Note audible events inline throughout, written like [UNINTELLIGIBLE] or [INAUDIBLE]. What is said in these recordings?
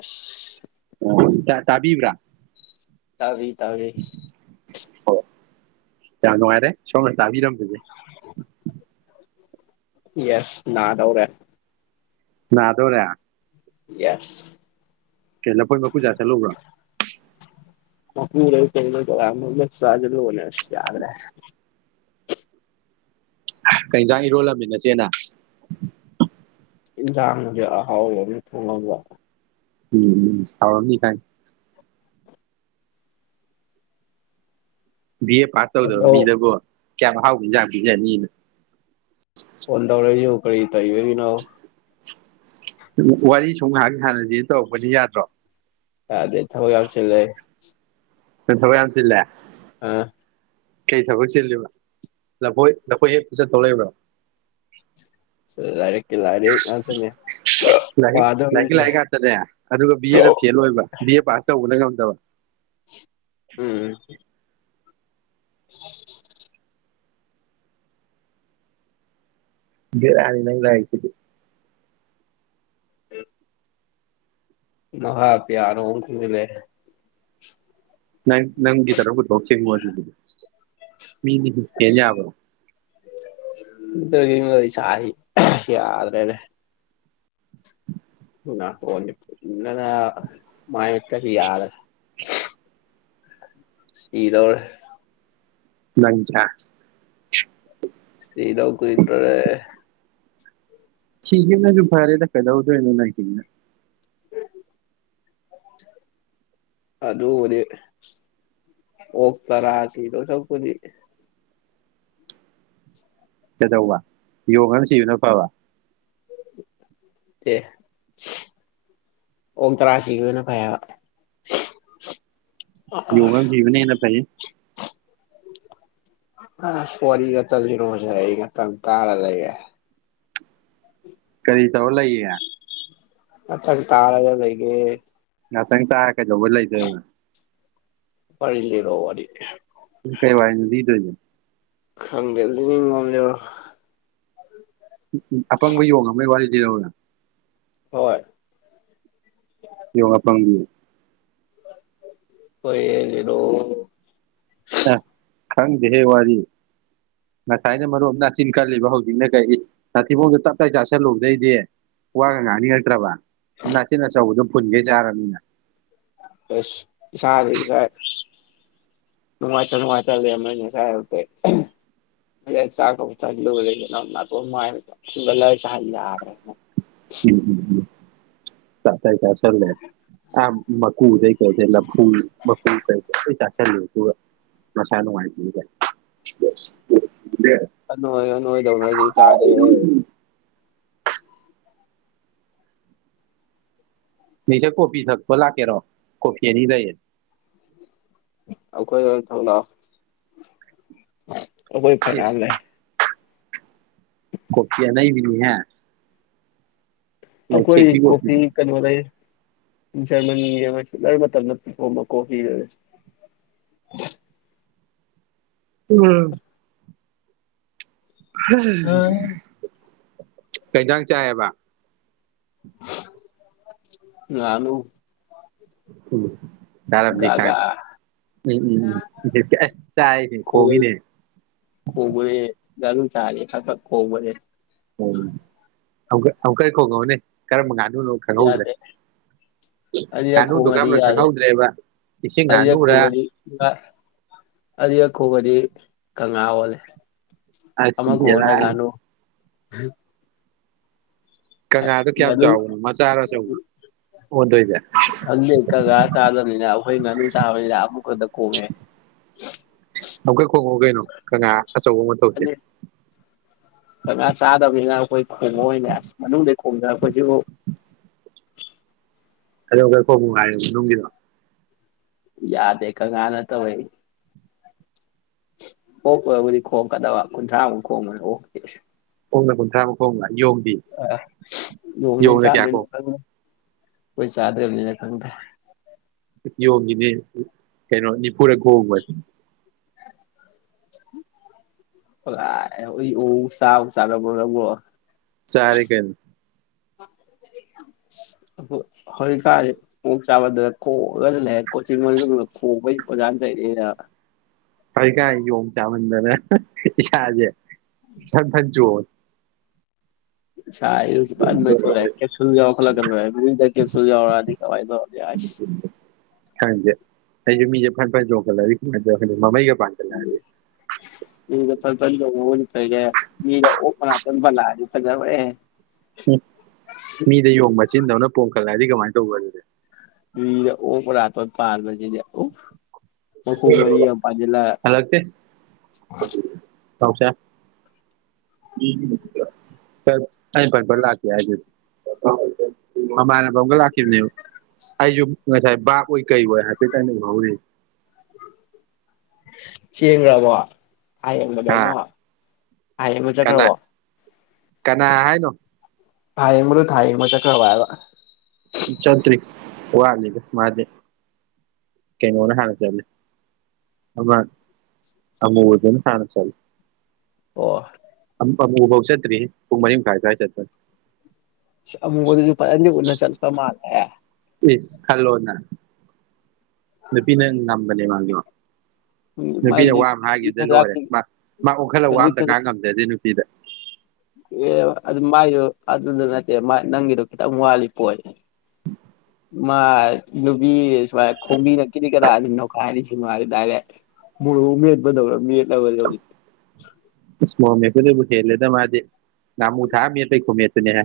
ꯑꯁ ꯇꯥꯕꯤꯕ꯭ꯔꯥ ꯇꯥꯕꯤ ꯇꯧꯔ‌ꯦ ꯌꯥꯝ ꯅꯨꯡꯉꯥꯏꯔꯦ ꯁꯣꯝꯅ ꯇꯥꯕꯤꯔꯝꯝꯕꯁ‌ꯦ ꯌꯦꯁ ꯅꯥ‍ꯗꯧꯔꯦ ꯅꯥꯗꯣꯔꯦ ꯌꯦꯁ ꯀꯩꯅ ꯂꯄꯣꯏ ꯃꯀꯨ ꯆꯁꯦ ꯂꯨꯕꯔꯣ [UNINTELLIGIBLE] ꯑꯁ ꯌꯥꯗꯔꯦ ꯀꯩꯏꯟꯖꯥꯡ ꯏꯔꯣꯜꯂꯝꯃꯤꯅꯁꯦꯅ ꯑ‌ꯦꯛꯖꯥꯝꯒꯤ ꯑꯍꯥꯑꯣꯕꯥ ꯑꯃꯥ ꯊ‌ꯣꯡꯉꯥꯕ‌ꯣ ꯎꯝ ꯎꯝ ꯍꯥꯎꯎꯔꯝꯅꯤ ꯆꯥꯛ ꯕꯤ ꯑꯦ ꯄꯥꯁ ꯇꯧꯗꯕꯣ ꯐꯣꯟꯗꯧ ꯃꯤꯗꯕꯨꯣ ꯀꯌꯥꯝ ꯃꯍ ꯍꯥꯎꯈꯤꯖꯥꯡꯒꯤꯖꯅꯤꯅ ꯐꯣꯟ ꯇꯧꯔꯛꯏꯁꯤꯕꯨ ꯀꯔꯤ ꯂꯩꯕꯒꯤ ꯋꯥꯔꯤ ꯁꯨꯝ ꯉꯥꯏꯍꯥꯛ ꯍꯥꯟꯅꯗꯤ ꯇꯧꯔꯛꯄꯅꯤ ꯌꯥꯗ꯭ꯔꯣ ꯌꯥꯗꯦ ꯊꯕꯛ ꯌꯥꯝ ꯆꯤꯂꯦ ꯀꯩ ꯊꯕꯦ ꯌꯥꯥꯟꯁꯤꯂꯦ ꯑꯥ ꯀꯩ ꯊꯕꯛ ꯆꯤꯜꯂꯤꯕ ꯂꯐꯣꯏ ꯂꯐꯣꯏ ꯍꯦꯛ ꯄꯨ ꯆꯠꯊꯣꯛ ꯂꯩꯕ꯭ꯔꯣ ꯂꯥꯏꯔꯦꯀꯤ ꯂꯥꯔꯤ ꯉꯥꯛꯇꯅꯥ ꯂꯥꯏꯔꯤꯛ ꯂꯥꯏꯔꯤꯛꯀꯤ ꯂꯥꯏꯔꯤꯛ ꯉꯥꯛꯇꯅꯦ ꯑꯗꯨꯒ ꯕꯤ ꯑꯦꯅ ꯐꯦꯜ ꯑꯣꯏꯕ ꯕꯤ ꯑꯦ ꯄꯥꯁ ꯇꯧꯕꯅ ꯉꯝ ꯗꯕꯥ ꯎꯝ [UNINTELLIGIBLE] [UNINTELLIGIBLE] ꯅꯪ ꯍꯥꯏꯁꯤꯗꯤ ꯎꯝ [UNINTELLIGIBLE] ꯅꯪ ꯅꯪꯒꯤ ꯇꯔꯕꯨꯊꯁ ꯃ ꯃꯤꯅꯤ ꯀꯦ ꯑꯁ ꯌꯥꯕ꯭ꯔꯣ ꯆ ꯌꯥꯗ꯭ꯔꯅꯦ ꯎꯅꯤ ꯏꯅ ꯃꯥꯥꯏ ꯇꯗꯤ ꯌꯥꯔ ꯁꯤꯗꯧꯔꯦ ꯃ ꯂꯩꯗ ꯀꯣꯏꯗ꯭ꯔꯣꯔꯦ ꯊꯦꯅꯁꯨ ꯐꯔꯦꯗ ꯀꯩꯗꯎꯗꯅꯅ ꯀ ꯑꯗꯨ ꯍꯧꯗꯤ ꯑꯣ ꯇꯔꯁꯤꯗ ꯁ ꯀꯗꯤ ꯀꯩꯗꯧꯕ ꯌꯣꯡꯉꯅ ꯁꯤꯌꯅ ꯐꯕ ꯑꯦ ꯑꯣꯛ ꯇꯔꯥꯁꯤꯒꯤ ꯑꯣꯏꯅ ꯐꯩꯕ ꯌꯣꯒꯥ ꯍꯕꯅꯦꯅ ꯄꯥꯏꯦ ꯑ ꯐꯣꯔꯤꯔ ꯔꯣꯖ ꯀꯪ ꯀꯥꯔ ꯂꯩꯒ ꯀꯔꯤ ꯇꯧ ꯂꯩꯏ ꯑ ꯇꯥꯔꯥꯒ ꯂꯩꯒꯦ ꯉꯪ ꯀꯩꯗꯕꯂ ꯂꯩꯗ ꯐ ꯂꯩ ꯔꯣ ꯋꯥꯔꯤꯗꯤ ꯨ ꯀꯩ ꯋꯥꯏꯗ ꯈꯪꯗꯗꯤꯅꯤ ꯉꯝꯖ ꯎꯝ ꯎꯝ ꯑꯄꯪꯕ ꯌꯣꯡꯉ ꯑꯃꯒꯤ ꯋꯥꯔꯤ ꯔꯥꯎꯅ ꯍꯣꯏ ꯧ ꯄꯥꯡꯕꯤ ꯀꯣꯏ ꯂꯣ ꯑ ꯈꯪꯗꯦꯍꯦ ꯋꯥꯔꯤ ꯉꯁꯥꯏꯅ ꯃꯔꯨꯞ ꯅꯥꯆꯤꯟ ꯀꯜꯂꯤꯕ ꯍꯧꯖꯤꯛꯅ ꯀꯔꯤ ꯅꯥꯊꯤꯕꯣꯡꯗꯣ ꯇꯞꯇꯥꯏ ꯆꯥꯁꯤꯜꯂꯨꯗꯩꯗꯤ ꯋꯥꯒ ꯉꯥꯡꯅꯤꯉꯛꯇ꯭ꯔꯕ ꯅꯁꯤ ꯅ ꯆꯥꯎ ꯑꯗꯨ ꯄꯨꯟꯒꯦ ꯆꯔꯅꯤꯅ ꯁꯥꯔ ꯁꯥ ꯋꯥ ꯆꯅꯨꯡ ꯋꯥ ꯆ ꯃꯅꯦ ꯁꯥ ꯆ ꯆ ꯂꯩꯔ ꯎꯝ ꯎꯝ ꯎꯝ ꯀ ꯆ ꯁꯔꯅꯦ ꯃꯀ ꯀꯩ ꯀꯐ ꯃ ꯀꯩ ꯆ ꯆꯂ ꯄꯨ ꯃꯁꯥ ꯅꯨꯡꯉꯥꯏ ꯀ ꯅꯣꯏꯗꯧꯔꯗꯤ ꯆꯥꯗꯦꯦ ꯅꯁꯦ ꯀꯣꯐꯤ ꯊꯛꯄ ꯂꯥꯛꯀꯦꯔꯣ ꯀꯣꯐꯤ ꯑꯅꯤ ꯂꯩꯌꯦ ꯑ ꯀꯣꯏ ꯋꯥ ꯊꯧ ꯂ [UNINTELLIGIBLE] ꯀꯣꯏ ꯐꯔꯤꯅꯥꯝ ꯂꯩ ꯀꯣꯄꯤꯌꯥ ꯂꯩ ꯃꯤꯅꯤ ꯍꯥꯏ ꯑꯈꯣꯏ ꯀꯣꯄꯤꯤ ꯀꯟꯔ ꯖꯔꯃꯅꯤ ꯏꯔꯕ ꯃꯇꯝꯣ ꯀꯣ ꯎꯝ [UNINTELLIGIBLE] ꯀꯩꯇꯥꯡ ꯆꯥꯏꯌꯦꯕ ꯉꯅꯨ ꯎꯝ ꯆꯔꯝꯅꯤ ꯒꯥ ꯈꯥꯡ ꯎꯝ ꯎꯝ ꯆ ꯈꯣꯡꯉꯦ ꯈꯣꯕꯤꯅꯦ ꯔ ꯆꯔꯦ ꯈ ꯈꯣ ꯃꯅꯦꯦ ꯎ ꯀꯩ ꯈꯣꯡꯉꯕꯅꯦ ꯀꯔꯝꯕ ꯀꯥꯟꯅ ꯉꯅꯨꯅ ꯈꯪꯍꯧꯗ꯭ꯔꯦ ꯌꯥꯗꯦ ꯑꯅꯤꯔꯛ ꯉꯥꯅꯨꯗꯨꯣ ꯈꯣꯡꯉꯗꯤ ꯀꯔꯝꯕꯅ ꯌꯥꯗꯦ ꯈꯪꯍꯧꯗ꯭ꯔꯦꯕ ꯏꯁꯤꯡ ꯑꯅꯤꯔꯛ ꯉꯥꯅꯨꯔ ꯑ ꯑꯈꯣꯕꯗꯤ ꯀꯪꯂꯥ ꯑꯣꯜꯂꯦ ꯑꯁꯕꯤꯗ ꯑ ꯀꯪꯂꯥꯗꯣ ꯀꯌꯥꯝ ꯆꯥꯎꯕꯅꯣ ꯃꯆꯥꯔꯆꯧꯕ ꯑꯣꯟꯗꯣꯏꯁꯦ ꯍꯣꯏ ꯃ ꯑꯅ ꯆꯥ ꯑꯃꯨꯀꯗ ꯀꯣꯋꯦ ꯑꯃꯨꯛ ꯀꯩ ꯈꯣꯡꯉꯧ ꯀꯩꯅꯣ ꯀꯅꯥ ꯑꯆꯧꯕ ꯃꯇꯧꯁꯦ ꯑꯗꯤ ꯀꯪꯂꯥ ꯆꯥꯗꯕꯅꯤꯅ ꯑꯩꯈꯣꯏ ꯈꯣꯡꯕꯣꯏ ꯑꯣꯏꯅ ꯑꯁ ꯃꯅꯨꯡꯗ ꯈꯣꯡꯗꯅ ꯑꯩꯈꯣꯏꯁꯨ ꯀꯗꯣ ꯀꯔꯣꯅꯨꯡꯉꯥꯏ ꯅꯅꯨꯡꯒꯤꯗ ꯌꯥꯗꯦ ꯀ ꯅ ꯇ ꯏ ꯑꯣꯣꯀꯣ ꯈꯣ ꯀ ꯊ ꯈꯣ ꯃ ꯑꯣ ꯀꯣꯡꯅꯒꯨꯟ꯭ꯔꯥ ꯀꯣ ꯑ ꯂꯣꯅꯤ ꯌꯣꯡꯅ ꯆꯥꯗ ꯀꯌꯥ ꯀꯣ ꯑꯩꯣꯏ ꯆꯥꯗꯔꯅꯤꯅ ꯐꯪꯗ ꯌꯣꯡꯉꯤꯅꯦ ꯀꯩꯅꯣ ꯅꯤꯐꯨꯔꯨꯔ ꯈꯣꯡꯕꯁ ꯁꯥ ꯎꯁꯥ ꯂꯒ ꯂꯒꯣ ꯆꯔ ꯀ ꯍꯧꯖꯤꯛ ꯀꯥꯦ ꯃꯛ ꯆꯥꯕꯗꯨ ꯈꯣꯛꯑꯒ ꯂꯩꯔꯦ ꯀꯣꯆꯤꯟ ꯃ ꯈꯣꯡꯩ ꯄꯖꯥ ꯂꯩꯔꯦꯅ ꯐꯔ ꯀꯥꯏ ꯌ ꯆꯥ ꯃꯟꯗꯅꯦ ꯌꯥꯖꯦ ꯊ ꯆ ꯁ ꯈꯦ ꯀꯥꯏ ꯈꯪꯦ ꯑꯩ ꯃꯤꯦ ꯈꯟꯄ ꯆꯣꯡꯀꯂ ꯃꯃꯥꯏ ꯎꯝ ꯁꯄꯣꯏꯒꯔ ꯑꯣꯕꯂ ꯍꯥꯏꯗꯤ ꯐꯖꯦ ꯎꯝ ꯃꯤꯗ ꯌꯕꯦ ꯆꯆꯤꯟꯗꯕꯅ ꯄꯣꯝꯈꯠꯂꯛꯑꯗꯤ ꯀꯃꯥꯏꯅ ꯇꯧꯕ ꯑꯗꯨꯗꯤ ꯃꯤꯔ ꯑꯣꯔꯇꯣ ꯄꯔ ꯖꯤꯦ ꯌꯥ ꯑꯣ ꯃꯔꯤ ꯍꯂꯛꯇ ꯄꯁꯦ ꯑ ꯐꯟ ꯐ ꯂꯥꯛꯀꯦ ꯍꯥꯏꯗꯨꯗꯤ ꯃꯃꯥꯟꯅ ꯐ ꯑꯃꯒ ꯂꯥꯛꯈꯤꯕꯅꯦꯕ ꯑꯩꯁꯨ ꯉꯁꯥꯏ ꯕꯥꯛꯑꯣ ꯀꯩ ꯑꯣꯏ ꯍꯥꯏꯐꯦꯠꯇ ꯑꯩꯅ ꯍꯧꯔꯤ ꯆꯦꯟꯒ꯭ꯔꯕꫭ ꯊꯥ ꯍꯥ ꯌꯦꯡꯕꯗꯉꫭ ꯊꯥ ꯌꯦꯡꯕ ꯀꯅꯥ ꯆꯠꯈ꯭ꯔꯕꫭ ꯀꯅꯥ ꯍꯥꯏꯅꯣ ꯊꯥ ꯌꯦꯡꯕꯗꫭ ꯊꯥ ꯌꯦꯡꯕ ꯆꯠꯈ꯭ꯔꯕꯔ ꯍꯥꯏꯕ ꯆꯇ꯭ꯔꯤ ꯋꯥꯠꯂꯤꯗ ꯃꯥꯗꯤ ꯀꯩꯅꯣꯅ ꯍꯥꯟꯅ ꯆꯠꯂꯤ ꯑꯃ ꯑꯃꯨꯕꯗꯨꯅ ꯍꯥꯟꯅ ꯆꯠꯂꯤ ꯑꯣ ꯑꯝ ꯑꯃꯨꯕꯧ ꯆꯠꯇ꯭ꯔꯤꯍꯦ ꯄꯨꯡ ꯃꯔꯤ ꯃꯈꯥꯏ ꯁ꯭ꯋꯥꯏ ꯆꯠꯄꯟ ꯑꯃꯨꯛꯕꯨꯗꯨꯁꯨ ꯐꯖꯅꯗꯤ ꯎꯅ ꯆꯠꯄ ꯃꯥꯜ ꯏꯁ ꯈꯜꯂꯣꯅ ꯅꯨꯄꯤꯅ ꯉꯝꯕꯅꯦ ꯃꯥꯁꯨ ꯅꯨꯄꯤꯅ ꯃꯥꯏꯗꯨꯗꯤ ꯋꯥ ꯑꯃ ꯈꯖꯤꯛ ꯍꯥꯏꯒꯤꯕꯗ ꯈꯖꯥꯛ ꯂꯣꯏꯔꯦ ꯃꯥ ꯃꯥ ꯑꯣꯟꯈꯠꯂꯒ ꯋꯥ ꯈꯖꯤꯛ ꯑꯃꯇ ꯈꯖꯥꯛ ꯉꯥꯡ ꯉꯝꯖꯗꯦ ꯅꯨꯄꯤꯗ ꯑꯦ ꯑꯗꯨ ꯃꯥꯏꯗꯨ ꯑꯗꯨꯗ ꯅꯠꯇꯦ ꯃꯥ ꯅꯪꯒꯤꯗꯣ ꯈꯤꯇꯪ ꯋꯥꯠꯂꯤ ꯄꯣꯏꯟ ꯃꯥ ꯅꯨꯄꯤ ꯁꯨꯃꯥꯏ ꯈꯣꯝꯕꯤꯅ ꯀꯤꯗꯤ ꯀꯗꯥꯅ ꯅꯣꯈꯥꯏꯔꯤꯁꯤ ꯃꯥꯗꯤ ꯗꯥꯏꯔꯦꯛ ꯃꯣꯔꫭꯛ ꯃꯦꯠꯄꯗꯧꯅ ꯃꯦꯠꯂꯕꯗꯨ ꯏꯁ ꯃꫭꯔꫭꯛ ꯃꯦꯠꯄ ꯗꯩꯕꯨ ꯍꯦꯂꯦꯗ ꯃꯥꯗꯤ ꯉꯥꯃꯨ ꯊꯥꯛꯑ ꯃꯦꯠꯄꯩ ꯈꯨꯃꯦꯠ ꯇꯨꯅꯤꯍꯦ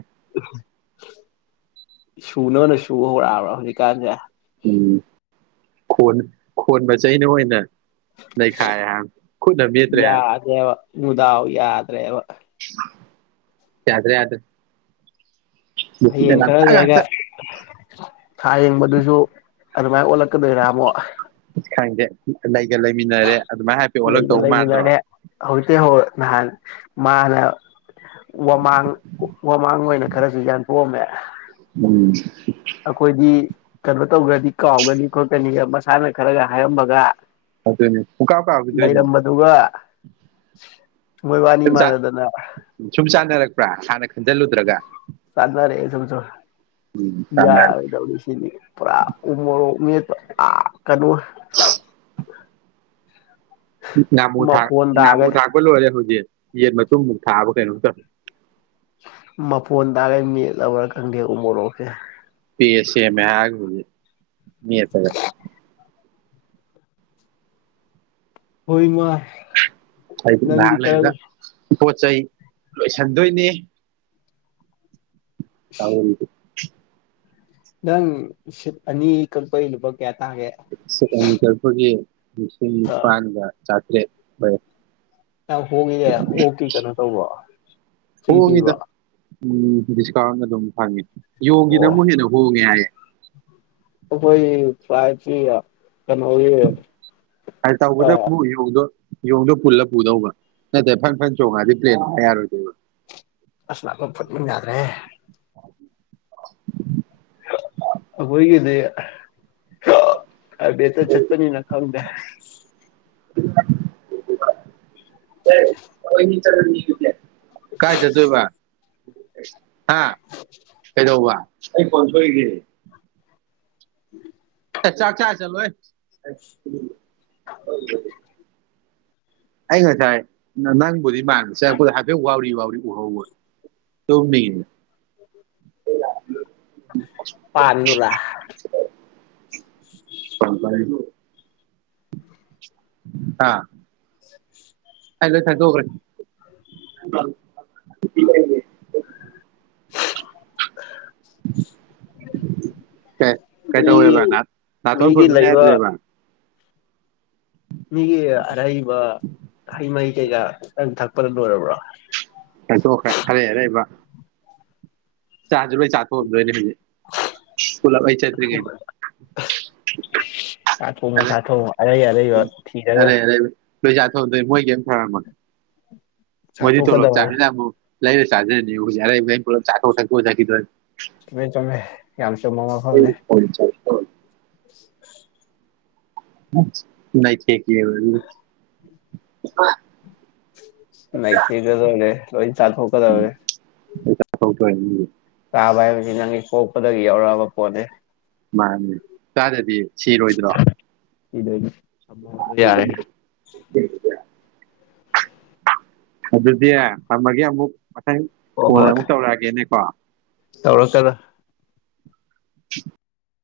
ꯁꯨꯅꯕꯅ ꯁꯨ ꯍꯧꯔꯛꯑꯕ꯭ꯔꯥ ꯍꯧꯖꯤꯛꯀꯥꯟꯁꯦ ꯎꯝ ꯈꫭꯟ ꯈꯣꯟ ꯃꯆꯩꯩꯅ ꯑꯣꯏꯅ ꯅꯩꯈꯥꯏꯔꯦ ꯍꯥꯏꯕꯅꯤ ꯈꯨꯠꯅ ꯃꯦꯠꯇ꯭ꯔꯦ ꯍꯥꯏꯕꯅꯤ ꯌꯥꯗꯦꯕ ꯃꯨꯗꯥꯎ ꯌꯥꯗ꯭ꯔꯦꯕ ꯌꯥꯗ꯭ꯔꯦ ꯌꯥꯗ꯭ꯔꯦ ꯅꯨꯄꯤꯅ ꯍꯌꯦꯡ ꯈꯔ ꯉꯥꯛꯇ ꯂꯩꯔꯒ ꯉꯥꯛꯇ ꯊꯥ ꯌꯦꯡꯕꯗꯨꯁꯨ ꯑꯗꯨꯃꯥꯏꯅ ꯑꯣꯜꯂꯛꯀꯗꯣꯏꯔꯥ ꯑꯃꯨꯛ ꯈꯪꯗꯦ ꯂꯩꯒ ꯂꯩꯃꯤꯟꯅꯔꯦ ꯑꯗꯨꯃꯥꯏꯅ ꯍꯥꯏꯐꯦꯠ ꯂꯩꯒ ꯑꯣꯜꯂꯛꯇꯧ ꯃꯥꯟꯗ꯭ꯔꯣ ꯂꯩꯃꯤꯟꯔꯦ ꯍꯧꯖꯤꯛꯇꯩ ꯍꯩꯔ ꯅꯍꯥꯟ ꯃꯥꯅ ꯋꯥꯃꯥꯡ ꯋꯥꯃꯥꯡ ꯑꯣꯏꯅ ꯈꯔꯁꯨ ꯌꯥꯟꯊꯣꯛ ꯑꯝꯃꯦ ꯎꯝ ꯑꯈꯣꯏꯗꯤ ꯀꯩꯅꯣ ꯇꯧꯒ꯭ꯔꯗꯤ ꯀꯥꯎꯒꯅꯤ ꯈꯣꯠꯀꯅꯤꯒ ꯃꯁꯥꯅ ꯈꯔꯒ ꯍꯥꯏꯔꯝꯃꯒ ꯑꯗꯨꯅꯤ ꯄꯨꯡ ꯀꯥꯥꯎ ꯀꯥꯎꯒꯤꯗꯣꯏꯅꯤ ꯃꯣꯏꯕꯥꯅꯤ ꯃꯥꯟꯅꯗꯅ ꯄꯔ ꯍꯥꯟꯅ ꯈꯟꯖꯜꯂꯨꯗ꯭ꯔꯒ ꯆꯥꯟꯅꯔꯛꯑꯦ ꯁꯨꯝ ꯁꯨꯝ ꯆꯥꯟꯅꯔꯛ ꯌꯥꯔꫭꯏꯗꯧꯔꯤꯁꯤꯗꯤ ꯄꯨꯔꯥ ꯎꯃꯔꯣꯛ ꯃꯦꯠ ꯑ ꯀꯅꫭ ꯉꯕꯨꯨ ꯊ ꯃꯐꯣꯟ ꯉꯅꯥꯃꯨ ꯇꯥꯒꯩ ꯊꯥꯒꯂꯣꯔꯦ ꯍꯧꯖꯤ ꯌꯦꯟ ꯃꯇꯨꯡꯃꯨꯛ ꯊꯥꯕ ꯀꯩꯅꯣꯝ ꯇꯧ ꯃꯄꯣꯟ ꯇꯥꯔꯒ ꯃꯠ ꯂꯧꯧꯔꯥ ꯈꯪꯗꯦ ꯎ ꯃꯣꯔꯣꯛꯀꯦ ꯄꯁꯦ ꯃꯒꯗꯤ ꯃꯤ ꯐꯒ ꯍꯣꯏꯃ ꯍꯥꯏ ꯂꯂꯒ ꯎ ꯆꯥꯏ ꯂꯣꯏꯁꯤꯟꯗꯣꯏꯅꯦ ꯁ [UNINTELLIGIBLE] ꯅꯪ ꯔꯤꯁꯤꯞ ꯑꯅꯤ ꯀꯛꯄꯩ ꯂꯨꯄꯥ ꯀꯥꯌꯥꯅꯣ ꯀꯃꯤ ꯀꯄꯒꯤ ꯑ ꯁꯤꯡꯄꯥꯥꯂꯒ ꯆꯇ꯭ꯔꯦ ꯍꯒꯗꯦ ꯑꯣ ꯀ ꯀꯩꯅꯣ ꯇꯧꯕ ꯁꯤ ꯀ ꯋꯥ ꯎꯝꯁꯤ ꯀ ꯑꯗꯨ ꯊꯥ ꯌꯣꯡꯒꯤꯗ ꯑꯣ ꯑꯃꯨꯛ ꯍꯦꯟꯅ ꯍꯣꯡꯉꯦ ꯍꯥꯏꯌꯦꯦ ꯐꯥꯏꯇꯔꯤ ꯑ ꯇꯥꯎꯕꯗ ꯌꯗꯣ ꯌꯦꯣꯡꯗꯣ ꯄꯨꯜꯂ ꯄꯨꯗꯧꯕ ꯅꯠꯇꯦ ꯐꯟ ꯐꯟ ꯆꯣꯡꯉꯛꯑꯗꯤ ꯄ꯭ꯔꯦꯟ ꯌꯥꯔꯣꯏꯗꯣꯏꯕ ꯑꯁ ꯂꯥꯛ ꯐꯠꯃꯤꯟꯅ ꯌꯥꯗ꯭ꯔꯦ ꯑꯣꯏꯣꯏꯒꯗꯦ ꯦꯇ ꯆꯄꯅꯤ ꯅ ꯈꯥꯗꯦ [UNINTELLIGIBLE] ꯐ ꯍꯦ [UNINTELLIGIBLE] ꯀꯥꯏ ꯆꯠꯇꯣꯏꯕ ꯎ ꯍꯥ ꯀꯩꯗꯕ ꯑꯩ ꯀꯟꯊꯔꯤꯒꯦ ꯎꯝ ꯑ ꯆꯥꯆꯥꯥ ꯆꯂꯣ ꯑꯩ ꯉꯁꯥꯏ ꯅꯪꯕꯨꯗꯤ ꯃꯥꯟꯕ ꯆꯪꯉꯛꯄꯗ ꯍꯥꯏꯐꯦꯠ ꯋꯥꯎꯔꯤ ꯋꯥꯎꯔꯤ ꯎꯍꯧ ꯇꯨꯝꯅꯤꯡꯉꯤꯅꯦ ꯄꯥꯨꯔꯥ ꯄꯪꯔꯣ ꯑꯥ [UNINTELLIGIBLE] ꯐꯥꯏꯂ ꯊꯥꯏꯗꯕꯔ ꯀꯩ ꯀꯩ ꯃꯤꯒꯤ ꯇꯧꯕꯦꯕ ꯅꯅꯥꯇꯣꯟ ꯃꯤꯒꯤ ꯐꯣꯏꯕꯦ ꯂꯩꯕ ꯍꯥꯏꯕ ꯃꯤꯒꯤ ꯑꯔꯩꯕ ꯍꯩ ꯃꯍꯩ ꯀꯩꯀꯥꯇꯪ ꯊꯛꯄꯗ ꯂꯣꯏꯔꯕ꯭ꯔꯥ ꯊꯥꯡꯇꯣꯛꯈ꯭ꯔꯦ ꯆꯥꯖ ꯆꯥꯛꯀꯣꯗꯅꯦ ꯆ ꯊꯣꯡ ꯃꯨ ꯁꯥꯥ ꯊꯣꯡꯨ ꯑꯔꯩ ꯑꯔꯩꯕ ꯊꯤꯔꯒ ꯇꯗꯦ ꯃꯣꯏꯒꯦꯟꯟ ꯍꯥꯏꯔ ꯃꯥꯦ ꯃ ꯇꯣꯂꯣ ꯆꯥꯊꯣꯛꯀꯗꯕꯅꯦ ꯆꯥꯡꯂ ꯑꯃ ꯂꯥꯏꯔ ꯁꯥꯖꯦꯅꯦ ꯌꯥ ꯀ ꯆꯥꯀ ꯊꯀ ꯆꯗ ꯆꯃꯦ ꯀꯝ ꯆꯣ ꯃꯃꯥ ꯐꯥꯎꯅꯦ [UNINTELLIGIBLE] ꯦ ꯌꯦ ꯑ ꯅ ꯊꯒꯗꯔꯦ ꯁꯥꯊꯣꯛꯀꯔꯣꯦ ꯐ ꯇ ꯌꯥꯕ ꯍꯥꯏꯕꯁꯤ ꯅꯪꯒꯤ ꯄꯣꯛꯄꯗꯒꯤ ꯌꯥꯎꯔꯛꯑꯕ ꯄꯣꯠꯅꯤ ꯃꯥꯅꯦ ꯆꯥꯗꯗꯤꯌꯦ ꯁꯤꯔꯣꯏꯗ꯭ꯔꯣ ꯏꯗꯗꯤ ꯑ ꯌꯥꯔꯦ ꯑꯗꯨꯗꯤ ꯊꯝꯃꯒꯦ ꯑꯃꯨꯛ ꯅ ꯀꯣꯜ ꯑꯃꯨꯛ ꯇꯧꯔꯛꯑꯒꯦꯅꯦꯀꯣ ꯇꯧꯔꯣ ꯀꯗ [UNINTELLIGIBLE]